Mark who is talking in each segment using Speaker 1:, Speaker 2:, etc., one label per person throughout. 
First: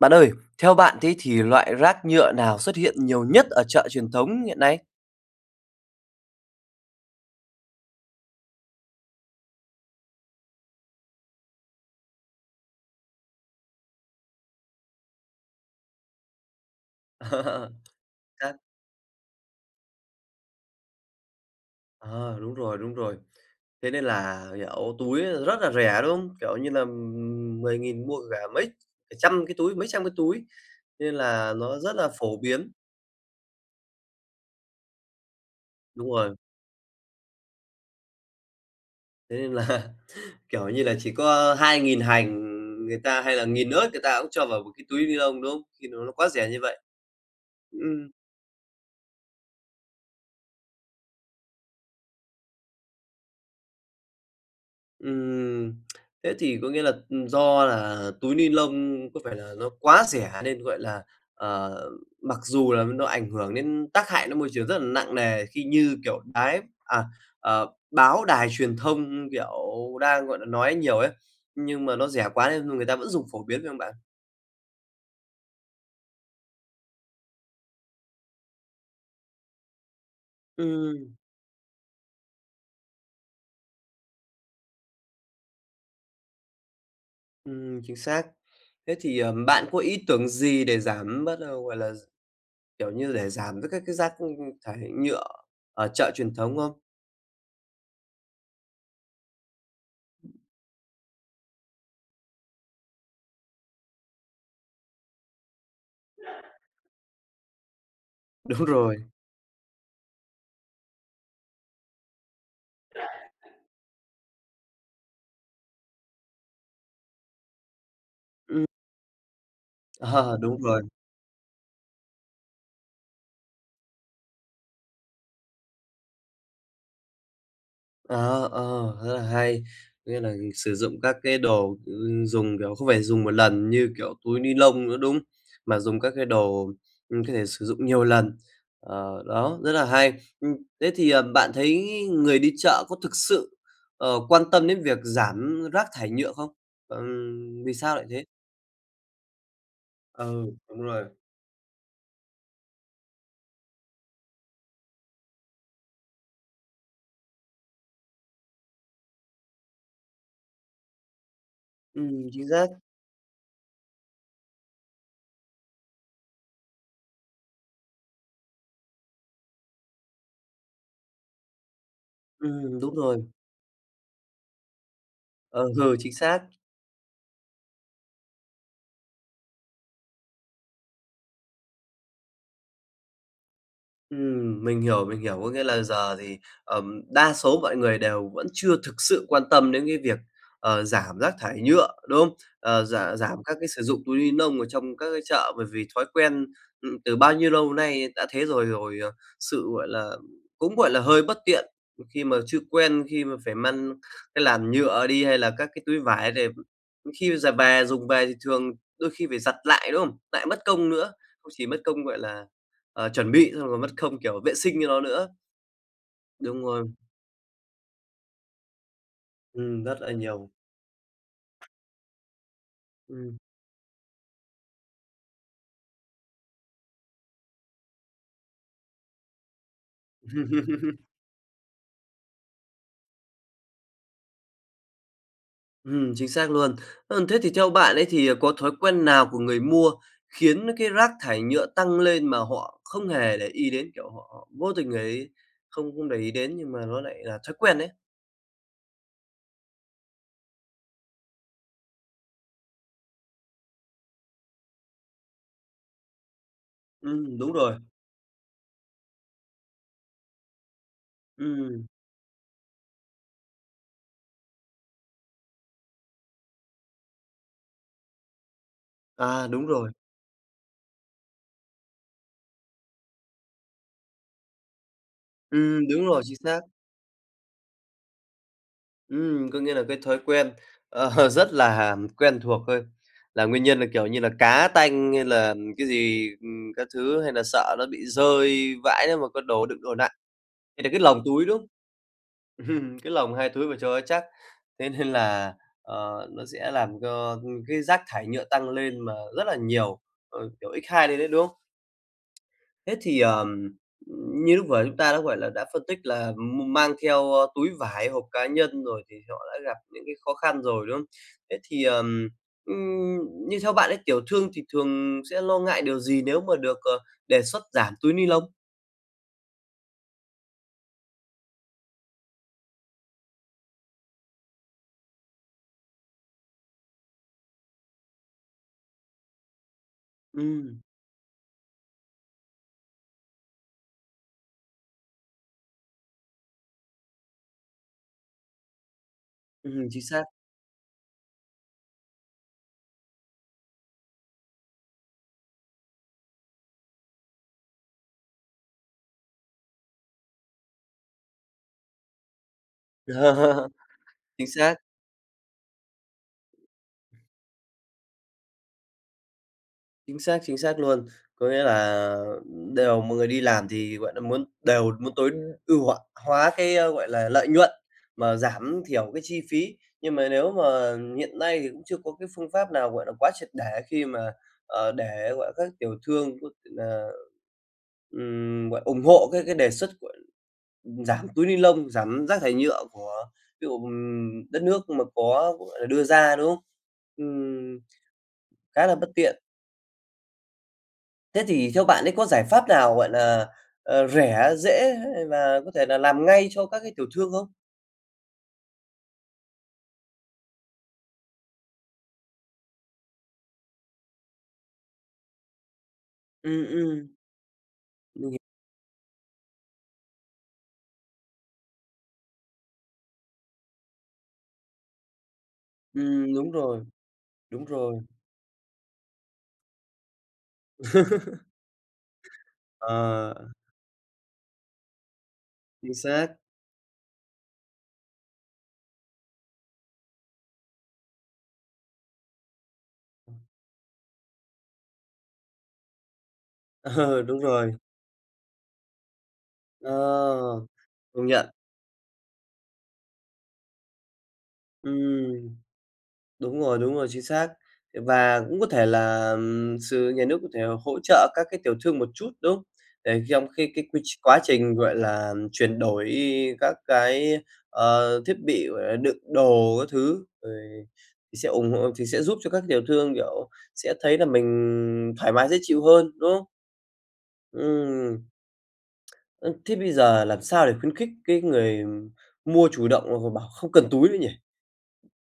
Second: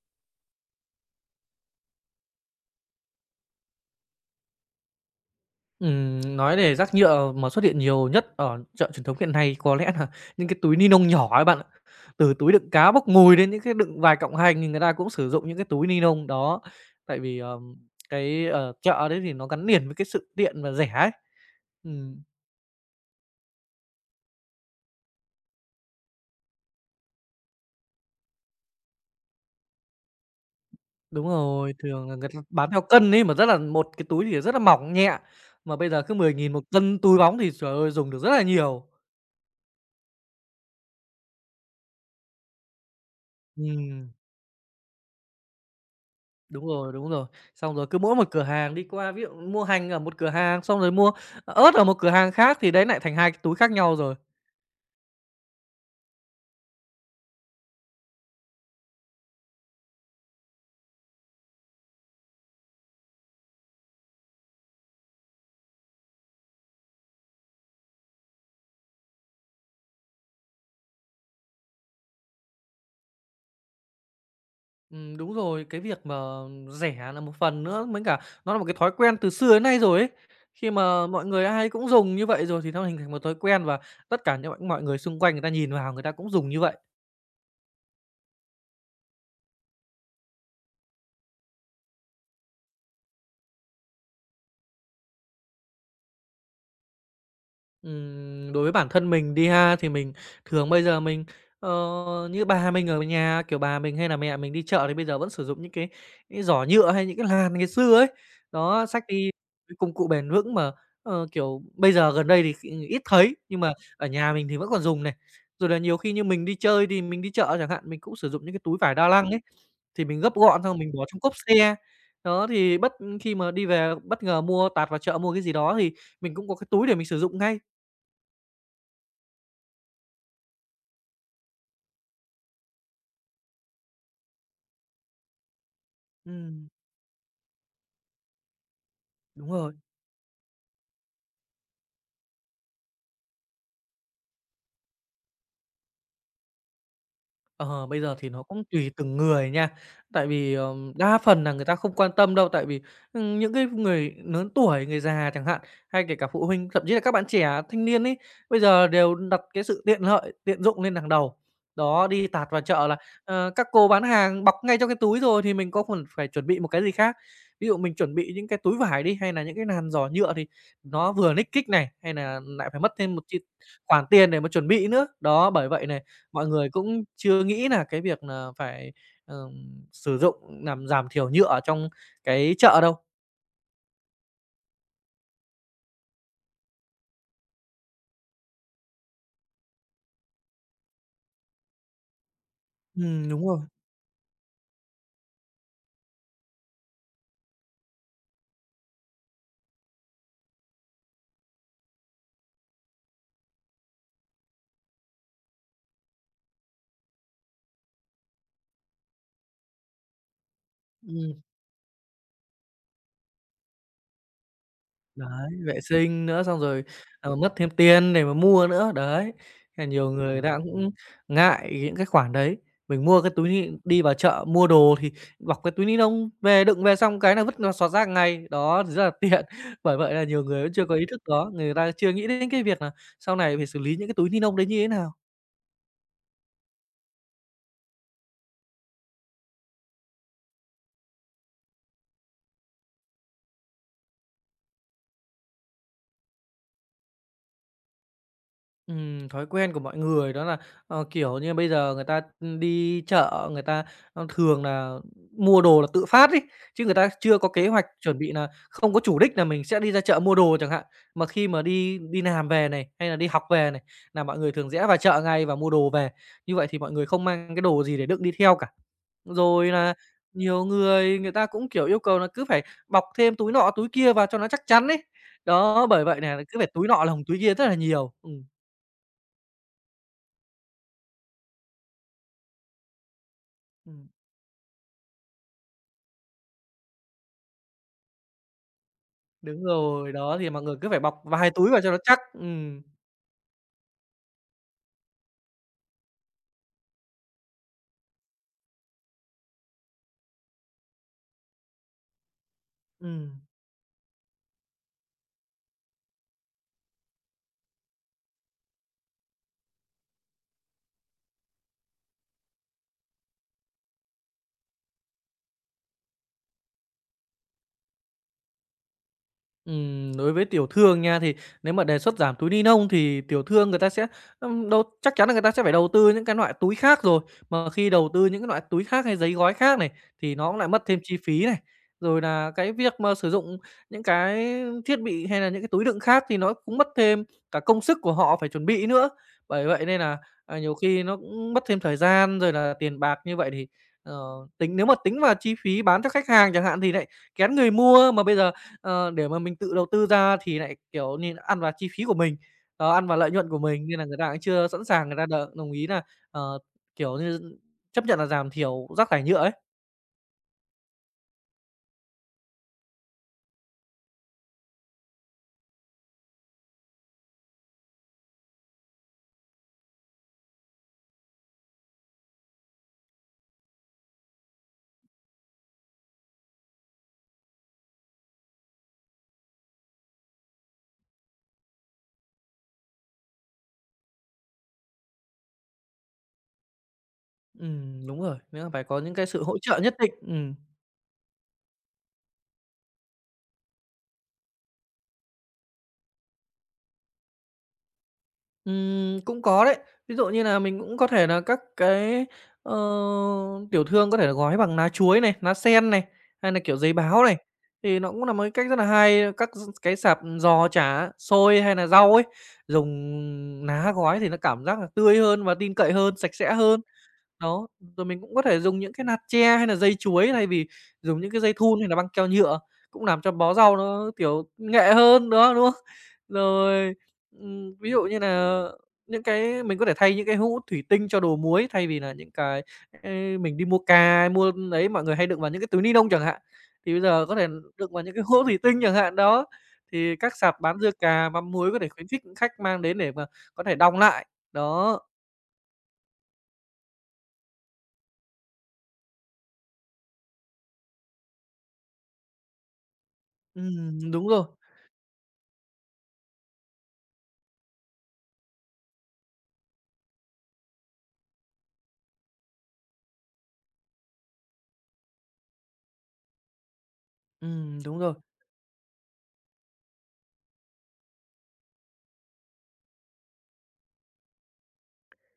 Speaker 1: Bạn ơi, theo bạn thế thì loại rác nhựa nào xuất hiện nhiều nhất ở chợ truyền thống hiện nay?
Speaker 2: Nói về rác nhựa mà xuất hiện nhiều nhất ở chợ truyền thống hiện nay có lẽ là những cái túi ni lông nhỏ ấy bạn ạ. Từ túi đựng cá bốc mùi đến những cái đựng vài cọng hành thì người ta cũng sử dụng những cái túi ni lông đó. Tại vì, cái
Speaker 1: Rác
Speaker 2: ở chợ đấy thì nó gắn liền với cái sự tiện và rẻ ấy. Ừm,
Speaker 1: ờ, đúng rồi, đúng rồi. Thế nên là, kiểu, túi rất là rẻ, đúng không? Kiểu như là, 10.000 mua cả trăm cái túi, mấy trăm cái túi. Thế nên
Speaker 2: đúng
Speaker 1: là
Speaker 2: rồi,
Speaker 1: nó rất là
Speaker 2: thường là người
Speaker 1: phổ
Speaker 2: ta bán
Speaker 1: biến.
Speaker 2: theo cân ấy, mà rất là một cái túi thì rất là mỏng nhẹ, mà bây giờ
Speaker 1: Đúng
Speaker 2: cứ mười
Speaker 1: rồi,
Speaker 2: nghìn một cân túi bóng thì, trời ơi, dùng được rất là nhiều.
Speaker 1: thế nên là, kiểu như là, chỉ có 2.000 hành người ta hay là 1.000 ớt người
Speaker 2: Ừm.
Speaker 1: ta cũng cho vào một cái túi ni lông, đúng không? Khi nó quá rẻ như
Speaker 2: Đúng
Speaker 1: vậy.
Speaker 2: rồi, đúng rồi. Xong rồi cứ
Speaker 1: Ừm.
Speaker 2: mỗi một cửa hàng đi qua, ví dụ mua hành ở một cửa hàng, xong rồi mua ớt ở một cửa hàng khác thì đấy lại thành 2 cái túi khác nhau rồi.
Speaker 1: Ừm, Thế thì có nghĩa là, do là túi ni lông có phải là nó quá rẻ nên, gọi là, ờ, mặc dù là nó ảnh hưởng đến tác hại nó môi trường rất là nặng nề khi như, kiểu, báo đài truyền thông, kiểu, đang, gọi là, nói nhiều ấy, nhưng mà nó rẻ quá nên người ta vẫn dùng phổ biến phải không bạn?
Speaker 2: Đúng rồi, cái việc mà rẻ là một phần nữa, mới cả nó là một cái thói quen từ xưa đến nay rồi ấy. Khi mà
Speaker 1: Ừm,
Speaker 2: mọi người ai cũng dùng như vậy rồi thì nó hình thành một thói quen và tất cả những mọi người xung quanh người ta nhìn vào người ta cũng dùng như vậy.
Speaker 1: chính xác. Thế thì, bạn có ý tưởng gì để giảm bớt, gọi là, kiểu như, để giảm tất các cái rác, thải nhựa ở chợ truyền thống không?
Speaker 2: Đối với bản thân mình đi ha, thì mình thường bây giờ mình, ờ, như bà mình ở nhà, kiểu, bà mình hay là mẹ mình đi chợ thì bây giờ vẫn sử dụng những cái giỏ nhựa hay những cái làn ngày xưa ấy.
Speaker 1: Đúng
Speaker 2: Đó,
Speaker 1: rồi.
Speaker 2: xách đi cái công cụ bền vững mà, kiểu, bây giờ gần đây thì ít thấy, nhưng mà ở nhà mình thì vẫn còn dùng này. Rồi là nhiều khi như mình đi chơi thì mình đi chợ chẳng hạn, mình cũng sử dụng những cái túi vải đa năng ấy, thì mình gấp
Speaker 1: Ờ, đúng
Speaker 2: gọn xong
Speaker 1: rồi.
Speaker 2: mình bỏ trong cốp xe. Đó, thì khi mà đi về bất ngờ mua tạt vào chợ mua cái gì đó thì mình cũng có cái túi để mình sử dụng ngay.
Speaker 1: Ờ, ờ, rất là hay. Nghĩa là sử dụng các cái đồ, dùng, kiểu, không phải dùng một lần như, kiểu, túi ni lông nữa, đúng? Mà dùng các cái
Speaker 2: Ừm,
Speaker 1: đồ, có thể sử dụng nhiều lần. Ờ,
Speaker 2: đúng
Speaker 1: đó, rất
Speaker 2: rồi.
Speaker 1: là hay. Ừm, Thế thì, bạn thấy người đi chợ có thực sự, quan tâm đến việc giảm rác thải nhựa không? Vì
Speaker 2: Ờ,
Speaker 1: sao
Speaker 2: bây
Speaker 1: lại
Speaker 2: giờ
Speaker 1: thế?
Speaker 2: thì nó cũng tùy từng người nha. Tại
Speaker 1: Ừ,
Speaker 2: vì,
Speaker 1: đúng rồi.
Speaker 2: đa phần là người ta không quan tâm đâu, tại vì, những cái người lớn tuổi, người già chẳng hạn, hay kể cả phụ huynh, thậm chí là các bạn trẻ, thanh niên ấy, bây giờ đều đặt cái sự tiện lợi, tiện dụng lên hàng đầu. Đó, đi
Speaker 1: Chính
Speaker 2: tạt vào
Speaker 1: xác.
Speaker 2: chợ là, các cô bán hàng bọc ngay trong cái túi rồi thì mình có còn phải chuẩn bị một cái gì khác. Ví dụ mình chuẩn bị những cái túi vải đi, hay là những cái nàn giỏ nhựa thì nó vừa nick kích này, hay là lại phải mất
Speaker 1: Đúng
Speaker 2: thêm một
Speaker 1: rồi.
Speaker 2: khoản tiền để mà chuẩn bị nữa. Đó,
Speaker 1: Ờ,
Speaker 2: bởi vậy
Speaker 1: Ừ,
Speaker 2: này
Speaker 1: chính xác.
Speaker 2: mọi người cũng chưa nghĩ là cái việc là phải, sử dụng làm giảm thiểu nhựa ở trong cái chợ đâu.
Speaker 1: Mình hiểu, mình hiểu. Có nghĩa là giờ thì, đa số mọi người đều vẫn chưa thực sự quan tâm đến cái việc, giảm rác thải nhựa, đúng không? Ờ, giảm giảm
Speaker 2: Đúng
Speaker 1: các
Speaker 2: rồi.
Speaker 1: cái sử dụng túi ni lông ở trong các cái chợ bởi vì thói quen, từ bao nhiêu lâu nay đã thế rồi, sự, gọi là, cũng, gọi là, hơi bất tiện khi mà chưa quen, khi mà phải mang cái làn nhựa đi hay là các cái túi vải để khi giờ về dùng về thì thường đôi khi phải giặt lại, đúng không? Lại mất công nữa,
Speaker 2: Ừm,
Speaker 1: không chỉ mất công, gọi là, chuẩn bị xong rồi mất công, kiểu, vệ sinh cho nó nữa.
Speaker 2: đấy, vệ sinh nữa, xong
Speaker 1: Đúng
Speaker 2: rồi,
Speaker 1: rồi,
Speaker 2: mất thêm tiền để mà mua nữa, đấy. Thế là
Speaker 1: rất
Speaker 2: nhiều
Speaker 1: là
Speaker 2: người
Speaker 1: nhiều.
Speaker 2: đã cũng ngại những cái khoản đấy. Mình mua cái
Speaker 1: Ừm,
Speaker 2: túi ni đi vào chợ mua đồ thì bọc cái túi ni lông về, đựng về xong cái là vứt vào xọt rác ngay, đó, thì rất là tiện. Bởi vậy là nhiều người vẫn chưa có ý thức đó, người ta chưa nghĩ đến cái việc là sau này phải xử lý những cái túi ni lông đấy như thế nào.
Speaker 1: chính xác luôn. Thế thì theo bạn ấy thì, có thói quen nào của người mua khiến cái rác thải nhựa tăng lên mà họ không hề để ý đến, kiểu, họ họ vô tình ấy, không không để ý đến nhưng mà nó lại là thói quen đấy.
Speaker 2: Thói quen của mọi người đó là, kiểu như, bây giờ người ta, đi chợ, người ta, thường là mua đồ là tự phát ấy, chứ người ta chưa có
Speaker 1: Đúng
Speaker 2: kế
Speaker 1: rồi.
Speaker 2: hoạch chuẩn bị là không có chủ đích là mình sẽ đi ra chợ mua đồ chẳng hạn. Mà khi mà
Speaker 1: Ừm,
Speaker 2: đi đi làm về này, hay là đi học về này, là mọi người thường rẽ vào chợ ngay và mua đồ về. Như vậy thì mọi người không mang cái đồ gì để đựng đi theo cả.
Speaker 1: à, đúng
Speaker 2: Rồi
Speaker 1: rồi.
Speaker 2: là nhiều người người ta cũng, kiểu, yêu cầu là cứ phải bọc thêm túi nọ túi kia vào cho nó chắc chắn ấy. Đó, bởi
Speaker 1: Đúng
Speaker 2: vậy
Speaker 1: rồi, chính
Speaker 2: nà cứ
Speaker 1: xác.
Speaker 2: phải túi nọ lồng túi kia rất là nhiều. Ừm,
Speaker 1: Có nghĩa là cái thói quen, rất là quen thuộc thôi, là nguyên nhân là, kiểu
Speaker 2: ừm.
Speaker 1: như là, cá tanh hay là cái gì, các thứ, hay là sợ nó bị rơi vãi nếu mà có
Speaker 2: Đúng
Speaker 1: đồ đựng đồ nặng.
Speaker 2: rồi, đó, thì mọi người
Speaker 1: Hay
Speaker 2: cứ
Speaker 1: là cái
Speaker 2: phải bọc
Speaker 1: lồng túi,
Speaker 2: vài
Speaker 1: đúng không?
Speaker 2: túi vào cho nó chắc. Ừm,
Speaker 1: Cái lồng hai túi vào cho nó chắc. Thế nên là, nó sẽ làm cho cái rác thải nhựa tăng lên mà rất là nhiều, kiểu, x hai lên đấy, đúng không? Thế thì,
Speaker 2: ừm.
Speaker 1: như lúc vừa chúng ta đã, gọi là, đã phân tích là mang theo, túi vải, hộp cá nhân rồi thì họ đã gặp những cái khó khăn rồi, đúng không? Thế thì, ừm, như theo bạn ấy, tiểu thương thì thường sẽ lo ngại điều gì nếu mà được, đề xuất giảm túi ni lông?
Speaker 2: Đối với tiểu thương nha, thì nếu mà đề xuất giảm túi ni lông thì tiểu thương người ta sẽ, đâu chắc chắn là người ta sẽ phải đầu tư những cái loại túi khác rồi. Mà khi đầu tư những cái loại túi khác hay giấy gói khác này, thì nó cũng lại
Speaker 1: Ừm,
Speaker 2: mất thêm chi phí này. Rồi là cái việc mà sử dụng những cái thiết bị hay là những cái túi đựng khác thì nó cũng mất thêm cả công sức của họ phải chuẩn bị nữa. Bởi vậy nên
Speaker 1: chính
Speaker 2: là,
Speaker 1: xác.
Speaker 2: nhiều khi nó cũng mất thêm thời gian rồi là tiền bạc như vậy thì, ờ, tính nếu mà tính vào chi phí bán cho khách hàng chẳng hạn thì lại kén người mua, mà bây giờ để mà mình tự đầu tư ra thì lại, kiểu như, là ăn vào chi phí của mình, ăn vào lợi nhuận của mình nên là người ta cũng
Speaker 1: Chính
Speaker 2: chưa
Speaker 1: xác.
Speaker 2: sẵn sàng người ta đồng ý là ờ, kiểu như, chấp nhận là giảm thiểu rác thải nhựa ấy.
Speaker 1: Chính xác, chính xác luôn. Có nghĩa là đều mọi người đi làm thì, gọi là, đều muốn tối ưu hóa cái, gọi là, lợi nhuận mà giảm thiểu cái chi phí. Nhưng mà nếu mà hiện nay thì cũng chưa có cái phương pháp nào, gọi là, quá triệt để khi mà, để, gọi là, các tiểu thương có thể là, ủng hộ cái đề xuất của giảm túi ni lông, giảm rác thải nhựa của ví dụ, đất nước mà có, gọi là, đưa ra, đúng không? Ừm,
Speaker 2: Đúng rồi, nghĩa là phải
Speaker 1: Khá là
Speaker 2: có
Speaker 1: bất
Speaker 2: những cái
Speaker 1: tiện.
Speaker 2: sự hỗ trợ nhất định.
Speaker 1: Thế thì theo bạn ấy có giải pháp nào, gọi là, rẻ, dễ và có thể là làm ngay cho các cái tiểu thương không?
Speaker 2: Cũng có đấy. Ví dụ như là mình cũng có thể là các cái, ờ, tiểu thương có thể là gói bằng lá chuối này, lá sen này, hay là,
Speaker 1: Ừm,
Speaker 2: kiểu, giấy
Speaker 1: ừm,
Speaker 2: báo này, thì nó cũng
Speaker 1: mình
Speaker 2: là
Speaker 1: hiểu.
Speaker 2: một cái cách rất là hay. Các cái sạp giò chả, xôi hay là rau ấy, dùng lá gói thì nó cảm giác là tươi hơn và tin cậy hơn, sạch
Speaker 1: Đúng
Speaker 2: sẽ hơn.
Speaker 1: rồi, đúng
Speaker 2: Đó,
Speaker 1: rồi.
Speaker 2: rồi mình cũng có thể dùng những cái nạt tre hay là dây chuối thay vì dùng những cái dây thun hay là băng keo nhựa, cũng làm cho
Speaker 1: Ờ,
Speaker 2: bó rau nó, kiểu, nghệ hơn, đó, đúng không?
Speaker 1: chính xác.
Speaker 2: Rồi, ví dụ như nà những cái mình có thể thay những cái hũ thủy tinh cho đồ muối thay vì là những cái, ơ, mình đi mua cà, mua ấy mọi người hay đựng vào những cái túi ni lông chẳng hạn, thì bây
Speaker 1: Ờ,
Speaker 2: giờ có
Speaker 1: đúng
Speaker 2: thể
Speaker 1: rồi.
Speaker 2: đựng vào những cái hũ thủy tinh chẳng hạn, đó. Thì các
Speaker 1: Ờ,
Speaker 2: sạp bán dưa
Speaker 1: công
Speaker 2: cà,
Speaker 1: nhận.
Speaker 2: mắm muối có thể khuyến khích khách mang đến để mà có thể đong lại, đó.
Speaker 1: Ừm. Đúng rồi, chính xác. Và cũng có thể là, nhà nước có thể hỗ trợ các cái tiểu thương một chút, đúng không? Để trong khi cái quy tr
Speaker 2: Đúng
Speaker 1: quá
Speaker 2: rồi,
Speaker 1: trình, gọi là, chuyển đổi các cái, thiết bị, gọi là, đựng đồ các thứ, rồi thì sẽ ủng hộ thì sẽ giúp cho các tiểu thương, kiểu, sẽ thấy là mình thoải mái dễ chịu hơn, đúng không?
Speaker 2: đúng rồi.
Speaker 1: Ừm, Thế bây giờ làm sao để khuyến khích cái người mua chủ động và bảo không cần túi nữa nhỉ?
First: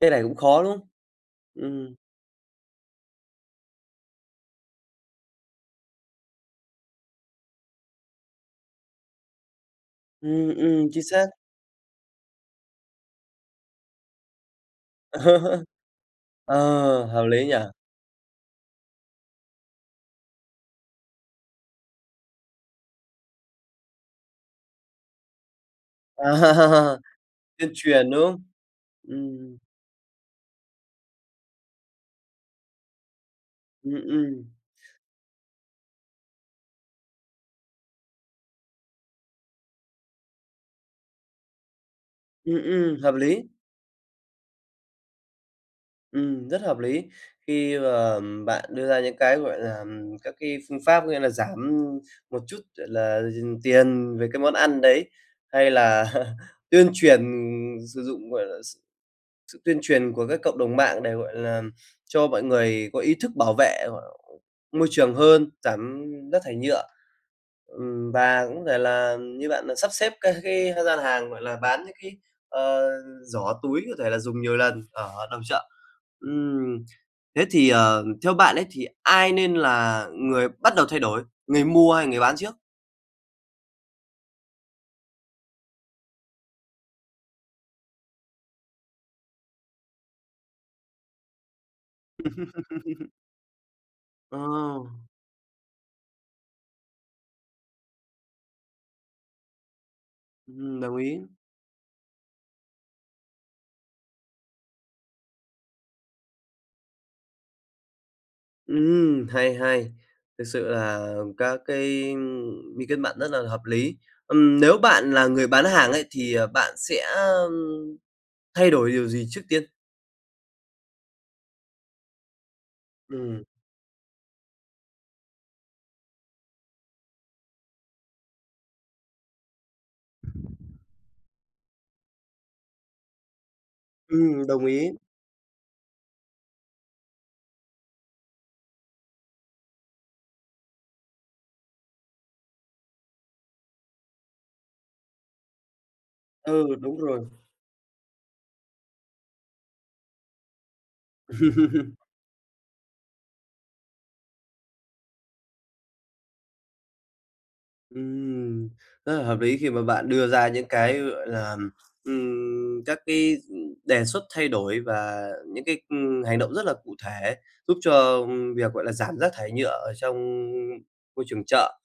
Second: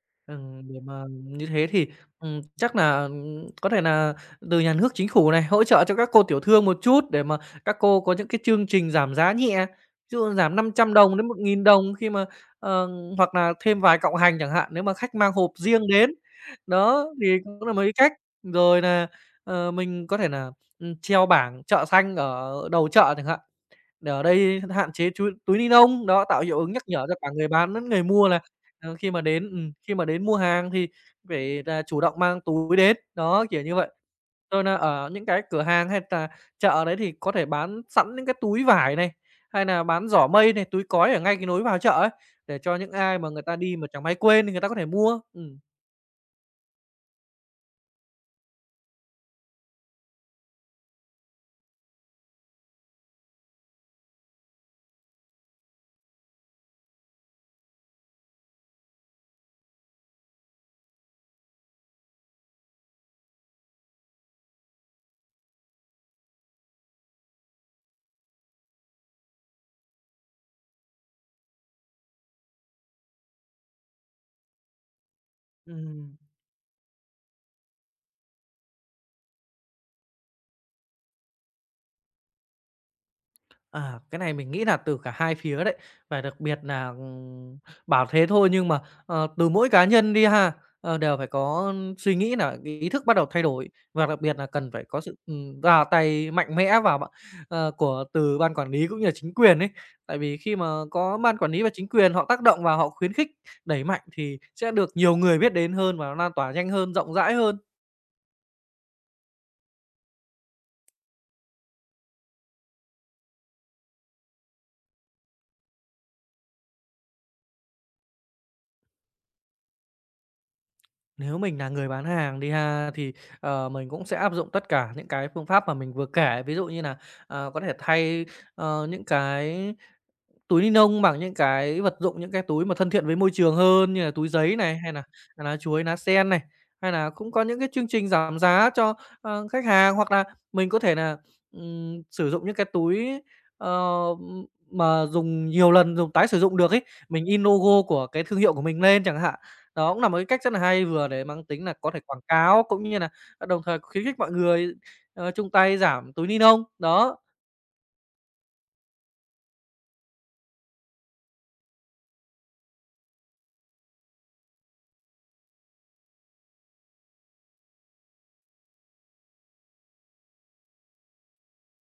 Speaker 1: Cái này cũng khó, đúng
Speaker 2: Để
Speaker 1: không?
Speaker 2: mà như thế thì,
Speaker 1: Ừm,
Speaker 2: chắc là có thể là từ nhà nước, chính phủ này hỗ trợ cho các cô tiểu thương một chút để mà các cô có những cái chương trình giảm giá nhẹ, ví dụ giảm 500
Speaker 1: chính
Speaker 2: đồng
Speaker 1: xác.
Speaker 2: đến 1.000 đồng khi mà ờ, hoặc là thêm vài cọng hành chẳng hạn, nếu mà khách mang hộp riêng đến.
Speaker 1: Ờ,
Speaker 2: Đó,
Speaker 1: hợp
Speaker 2: thì
Speaker 1: lý nhỉ?
Speaker 2: cũng
Speaker 1: À,
Speaker 2: là mấy cách. Rồi là mình có thể là treo bảng chợ xanh ở đầu chợ chẳng hạn, để ở đây hạn chế túi túi ni lông đó, tạo hiệu ứng nhắc nhở cho cả người
Speaker 1: tuyên
Speaker 2: bán lẫn người
Speaker 1: truyền, đúng
Speaker 2: mua là,
Speaker 1: không? Ừm,
Speaker 2: khi mà đến mua hàng thì phải là chủ động mang túi đến, đó, kiểu như vậy.
Speaker 1: ừm, ừm,
Speaker 2: Rồi nà ở những cái cửa hàng hay chợ đấy thì có thể bán sẵn những cái túi vải này, hay nà bán giỏ mây này, túi cói ở ngay cái nối vào chợ ấy, để cho những
Speaker 1: hợp
Speaker 2: ai mà
Speaker 1: lý.
Speaker 2: người ta đi mà chẳng may quên thì người ta có thể mua. Ừm.
Speaker 1: Rất hợp lý. Khi mà bạn đưa ra những cái, gọi là, các cái phương pháp có nghĩa là giảm một chút, gọi là, dừng tiền về cái món ăn đấy, hay là tuyên truyền sử dụng, gọi là, sự tuyên truyền của các cộng đồng mạng để, gọi là, cho mọi người có ý thức bảo vệ, môi trường hơn, giảm rác thải nhựa. Và cũng có thể là như bạn là sắp xếp các cái gian hàng, gọi là, bán những cái, ờ, giỏ túi có thể là dùng nhiều lần ở đầu chợ.
Speaker 2: Ừm.
Speaker 1: Ừm, Thế thì, theo bạn ấy thì ai nên là người bắt đầu thay đổi, người mua hay người bán trước?
Speaker 2: À, cái này mình nghĩ là từ cả hai phía đấy, và đặc biệt là bảo thế thôi nhưng mà, từ mỗi cá nhân đi ha, đều phải có suy nghĩ là cái ý thức bắt đầu thay đổi và đặc biệt
Speaker 1: Ờ,
Speaker 2: là cần phải có sự, ra tay mạnh mẽ vào bạn của từ ban quản lý cũng như là chính quyền ấy. Tại vì khi mà
Speaker 1: đồng ý.
Speaker 2: có ban quản lý và chính quyền họ tác động và họ khuyến khích, đẩy mạnh thì sẽ được nhiều người biết đến hơn và nó lan tỏa nhanh hơn, rộng rãi hơn.
Speaker 1: Hay, hay. Thực sự là các cái, ý kiến bạn rất là hợp lý. Nếu bạn là người bán hàng ấy, thì, bạn sẽ, thay đổi điều gì trước tiên?
Speaker 2: Nếu mình là người bán hàng đi ha, thì,
Speaker 1: Ừm.
Speaker 2: mình cũng sẽ áp dụng tất cả những cái phương pháp mà mình vừa kể. Ví dụ như là có thể thay, những cái túi ni nông bằng những cái vật dụng, những cái túi mà thân thiện với môi trường hơn như là túi giấy
Speaker 1: Đồng
Speaker 2: này,
Speaker 1: ý.
Speaker 2: hay là lá chuối, lá sen này, hay là cũng có những cái chương trình giảm giá cho, khách hàng. Hoặc là mình có thể là sử dụng những cái túi, ờ, ừm, mà dùng nhiều lần, dùng tái sử dụng
Speaker 1: Ừ,
Speaker 2: được ấy,
Speaker 1: đúng rồi.
Speaker 2: mình in logo của cái thương hiệu của mình lên chẳng hạn. Đó cũng là một cái cách rất là hay, vừa để mang tính là có thể quảng cáo, cũng như là đồng thời khuyến khích mọi người, chung tay giảm túi ni lông đó.
Speaker 1: Ừm, Rất là hợp lý khi mà bạn đưa ra những cái, gọi là, các cái đề xuất thay đổi và những cái, hành động rất là cụ thể, giúp cho, việc, gọi là, giảm rác thải nhựa ở trong môi trường chợ.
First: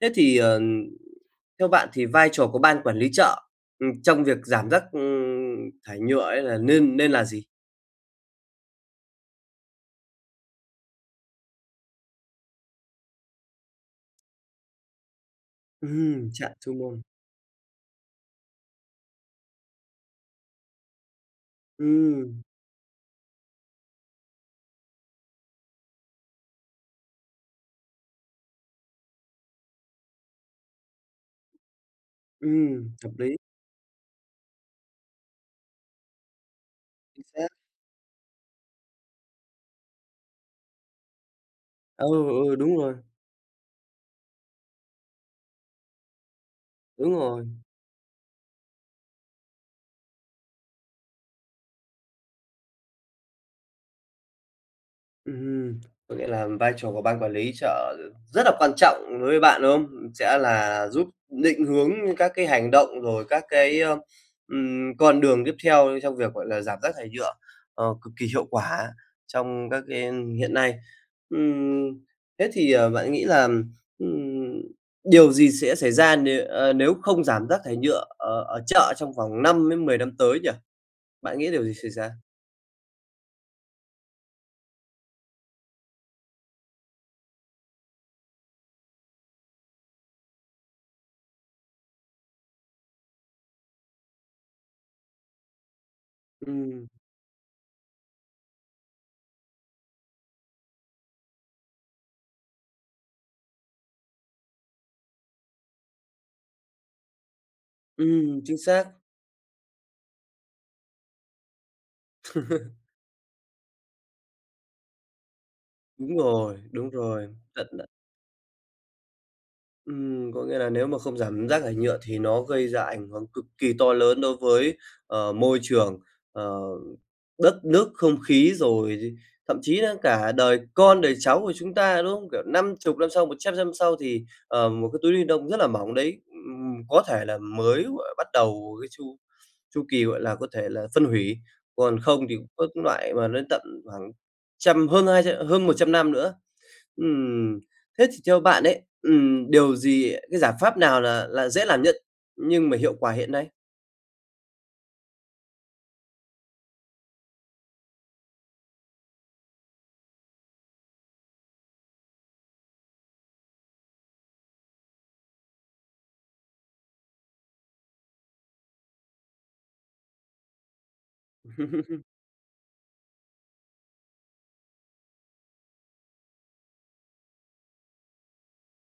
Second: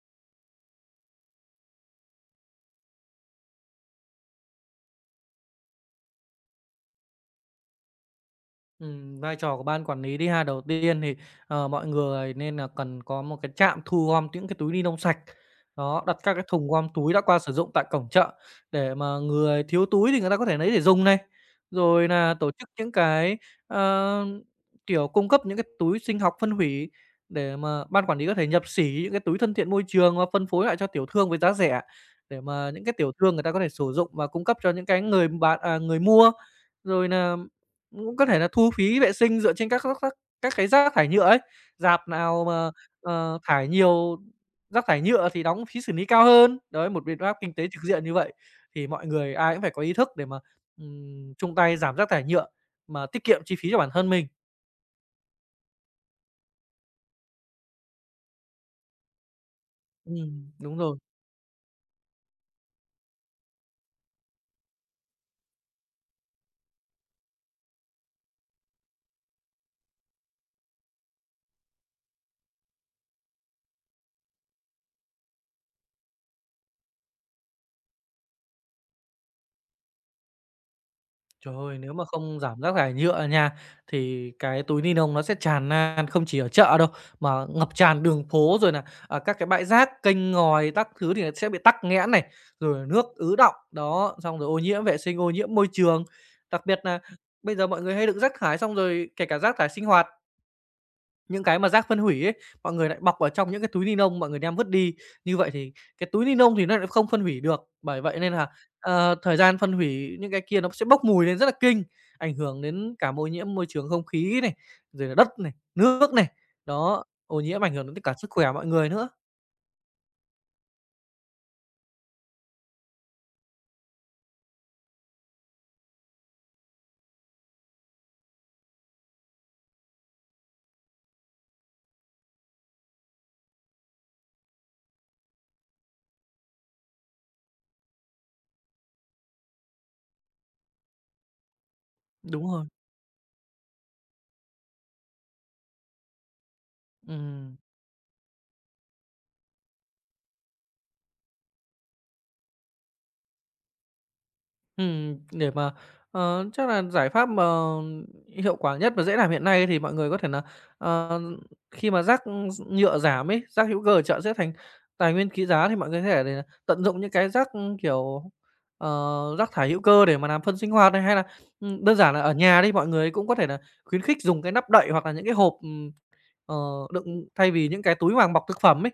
Speaker 1: Thế thì, theo bạn thì vai trò của ban quản lý chợ, trong việc giảm rác, thải nhựa ấy là nên nên là gì?
Speaker 2: Vai trò của ban quản lý đi ha. Đầu tiên thì, mọi người nên là cần có một cái trạm thu gom những cái túi ni lông sạch. Đó, đặt các cái
Speaker 1: Chạm
Speaker 2: thùng
Speaker 1: thu
Speaker 2: gom
Speaker 1: môn.
Speaker 2: túi đã qua sử dụng tại cổng chợ để mà người thiếu túi thì người ta có thể lấy để dùng này. Rồi là
Speaker 1: Ừm,
Speaker 2: tổ chức những cái, ờ, kiểu, cung cấp những cái túi sinh học phân hủy để mà ban quản lý có thể nhập xỉ những cái túi thân thiện môi trường và phân phối lại cho tiểu thương với giá rẻ, để mà những cái
Speaker 1: hợp
Speaker 2: tiểu thương
Speaker 1: lý,
Speaker 2: người ta có thể sử dụng và cung cấp cho những cái người mua. Rồi
Speaker 1: chính
Speaker 2: là
Speaker 1: xác.
Speaker 2: cũng có thể là thu phí vệ sinh dựa trên các các cái rác thải nhựa ấy.
Speaker 1: Ừ,
Speaker 2: Rạp nào
Speaker 1: ừ,
Speaker 2: mà,
Speaker 1: đúng rồi,
Speaker 2: thải nhiều rác thải nhựa thì đóng phí xử lý cao hơn. Đấy, một
Speaker 1: đúng
Speaker 2: biện pháp
Speaker 1: rồi.
Speaker 2: kinh tế trực diện như vậy thì mọi người ai cũng phải có ý thức để mà, chung tay giảm rác thải nhựa, mà tiết kiệm chi phí cho bản thân mình.
Speaker 1: Ừm, có nghĩa là vai trò của ban quản lý chợ rất là quan trọng đối với bạn, đúng không? Sẽ
Speaker 2: Đúng
Speaker 1: là
Speaker 2: rồi.
Speaker 1: giúp định hướng các cái hành động, rồi các cái, con đường tiếp theo trong việc, gọi là, giảm rác thải nhựa, cực kỳ hiệu quả trong các cái hiện nay. Ừm, Thế thì, bạn nghĩ là, ừm, điều gì sẽ xảy ra nếu không giảm rác thải nhựa ở ở chợ trong vòng 5 đến 10 năm tới nhỉ? Bạn nghĩ
Speaker 2: Trời
Speaker 1: điều gì
Speaker 2: ơi,
Speaker 1: xảy
Speaker 2: nếu mà
Speaker 1: ra?
Speaker 2: không giảm rác thải nhựa nha, thì cái túi ni lông nó sẽ tràn lan không chỉ ở chợ đâu, mà ngập tràn đường phố rồi nà, à, các cái bãi rác, kênh ngòi các thứ thì sẽ bị tắc nghẽn này, rồi nước ứ đọng. Đó, xong rồi ô nhiễm vệ sinh, ô nhiễm môi trường. Đặc biệt
Speaker 1: Ừm,
Speaker 2: là bây giờ mọi người hay đựng rác thải xong rồi kể cả rác thải sinh hoạt những cái mà rác phân hủy ấy, mọi người lại bọc vào trong những cái túi ni lông, mọi người đem vứt đi. Như vậy thì cái túi ni lông thì nó lại không phân hủy được, bởi vậy nên là,
Speaker 1: chính xác.
Speaker 2: thời gian phân hủy những cái kia nó sẽ bốc mùi lên rất là kinh, ảnh hưởng đến cả ô nhiễm môi trường không khí này, rồi là đất này, nước
Speaker 1: Đúng
Speaker 2: này.
Speaker 1: rồi, đúng
Speaker 2: Đó,
Speaker 1: rồi.
Speaker 2: ô nhiễm
Speaker 1: Tận
Speaker 2: ảnh
Speaker 1: đ
Speaker 2: hưởng đến tất cả sức khỏe mọi người nữa.
Speaker 1: Có nghĩa là nếu mà không giảm rác thải nhựa thì nó gây ra ảnh hưởng cực kỳ to lớn đối với, môi trường, ờ, đất nước, không khí, rồi thì thậm chí là cả đời con đời cháu của chúng ta, đúng không? Kiểu, 50 năm sau, 100 năm sau thì, một cái túi ni lông rất là mỏng đấy, có thể là mới, gọi là, bắt đầu cái chu chu kỳ, gọi là, có thể là phân hủy, còn không thì
Speaker 2: Đúng
Speaker 1: có
Speaker 2: rồi,
Speaker 1: loại mà đến tận khoảng trăm hơn 200 hơn 100 năm nữa.
Speaker 2: ừm.
Speaker 1: Ừm. Thế thì theo bạn ấy, điều gì cái giải pháp nào là dễ làm nhất nhưng mà hiệu quả hiện nay?
Speaker 2: Để mà, chắc là giải pháp mà hiệu quả nhất và dễ làm hiện nay thì mọi người có thể là ờ, khi mà rác, nhựa giảm ấy, rác hữu cơ ở chợ sẽ thành tài nguyên quý giá thì mọi người có thể là tận dụng những cái rác, kiểu, ờ, rác thải hữu cơ để mà làm phân sinh hoạt này, hay là, đơn giản là ở nhà đi, mọi người cũng có thể là khuyến khích dùng cái nắp đậy hoặc là những cái hộp, ờ, đựng thay vì những cái túi màng bọc thực phẩm ấy.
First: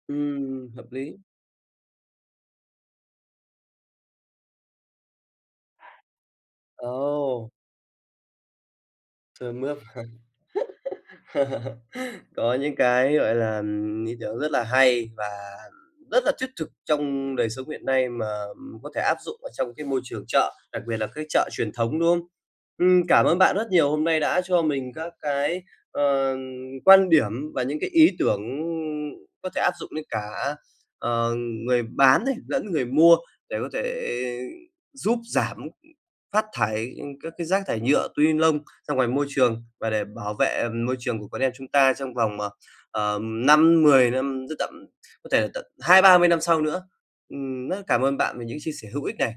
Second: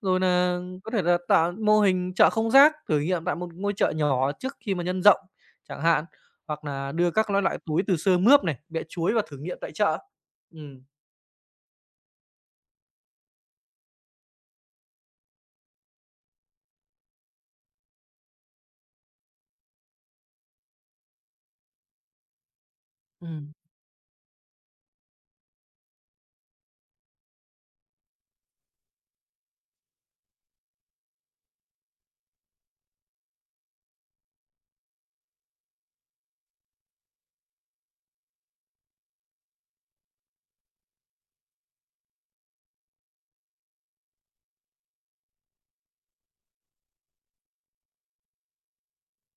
Speaker 2: Rồi là có
Speaker 1: Hợp
Speaker 2: thể
Speaker 1: lý.
Speaker 2: là tạo mô hình chợ không rác, thử nghiệm tại một ngôi chợ nhỏ trước khi mà nhân rộng chẳng hạn, hoặc là đưa các nói
Speaker 1: Ồ,
Speaker 2: loại túi từ sơ mướp này, bẹ chuối và thử
Speaker 1: trời
Speaker 2: nghiệm tại
Speaker 1: mưa.
Speaker 2: chợ. Ừm.
Speaker 1: Có những cái, gọi là, ý tưởng rất là hay và rất là thiết thực trong đời sống hiện nay mà có thể áp dụng ở trong cái môi trường chợ, đặc biệt là các chợ truyền thống, đúng không? Cảm ơn
Speaker 2: Ừm.
Speaker 1: bạn rất nhiều hôm nay đã cho mình các cái, ờ, quan điểm và những cái ý tưởng có thể áp dụng đến cả, ờ, người bán này, lẫn người mua để có thể giúp giảm phát thải, các cái rác thải nhựa, túi lông ra ngoài môi trường và để bảo vệ môi trường của con em chúng ta trong vòng, 5, năm, rất tậm có thể là tận 20 30 năm sau nữa. Rất cảm ơn bạn về những chia sẻ hữu ích này.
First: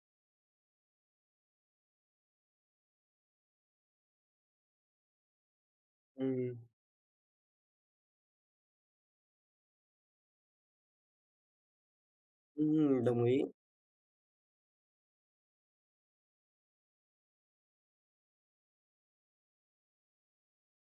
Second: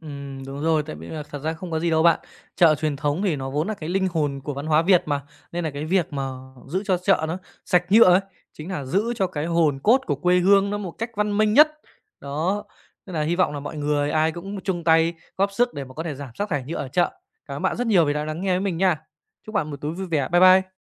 Speaker 2: Đúng rồi, tại vì là thật ra không có gì đâu bạn. Chợ truyền thống thì nó vốn là cái linh hồn của văn hóa Việt mà, nên là cái việc mà
Speaker 1: Ừm,
Speaker 2: giữ cho chợ nó sạch nhựa ấy, chính là giữ cho cái hồn cốt của quê hương nó một cách văn minh nhất. Đó, nên là
Speaker 1: đồng ý.
Speaker 2: hy vọng là mọi người ai cũng chung tay góp sức để mà có thể giảm rác thải nhựa ở chợ. Cảm ơn bạn rất nhiều vì đã lắng nghe với mình nha. Chúc bạn một tối vui vẻ. Bye bye.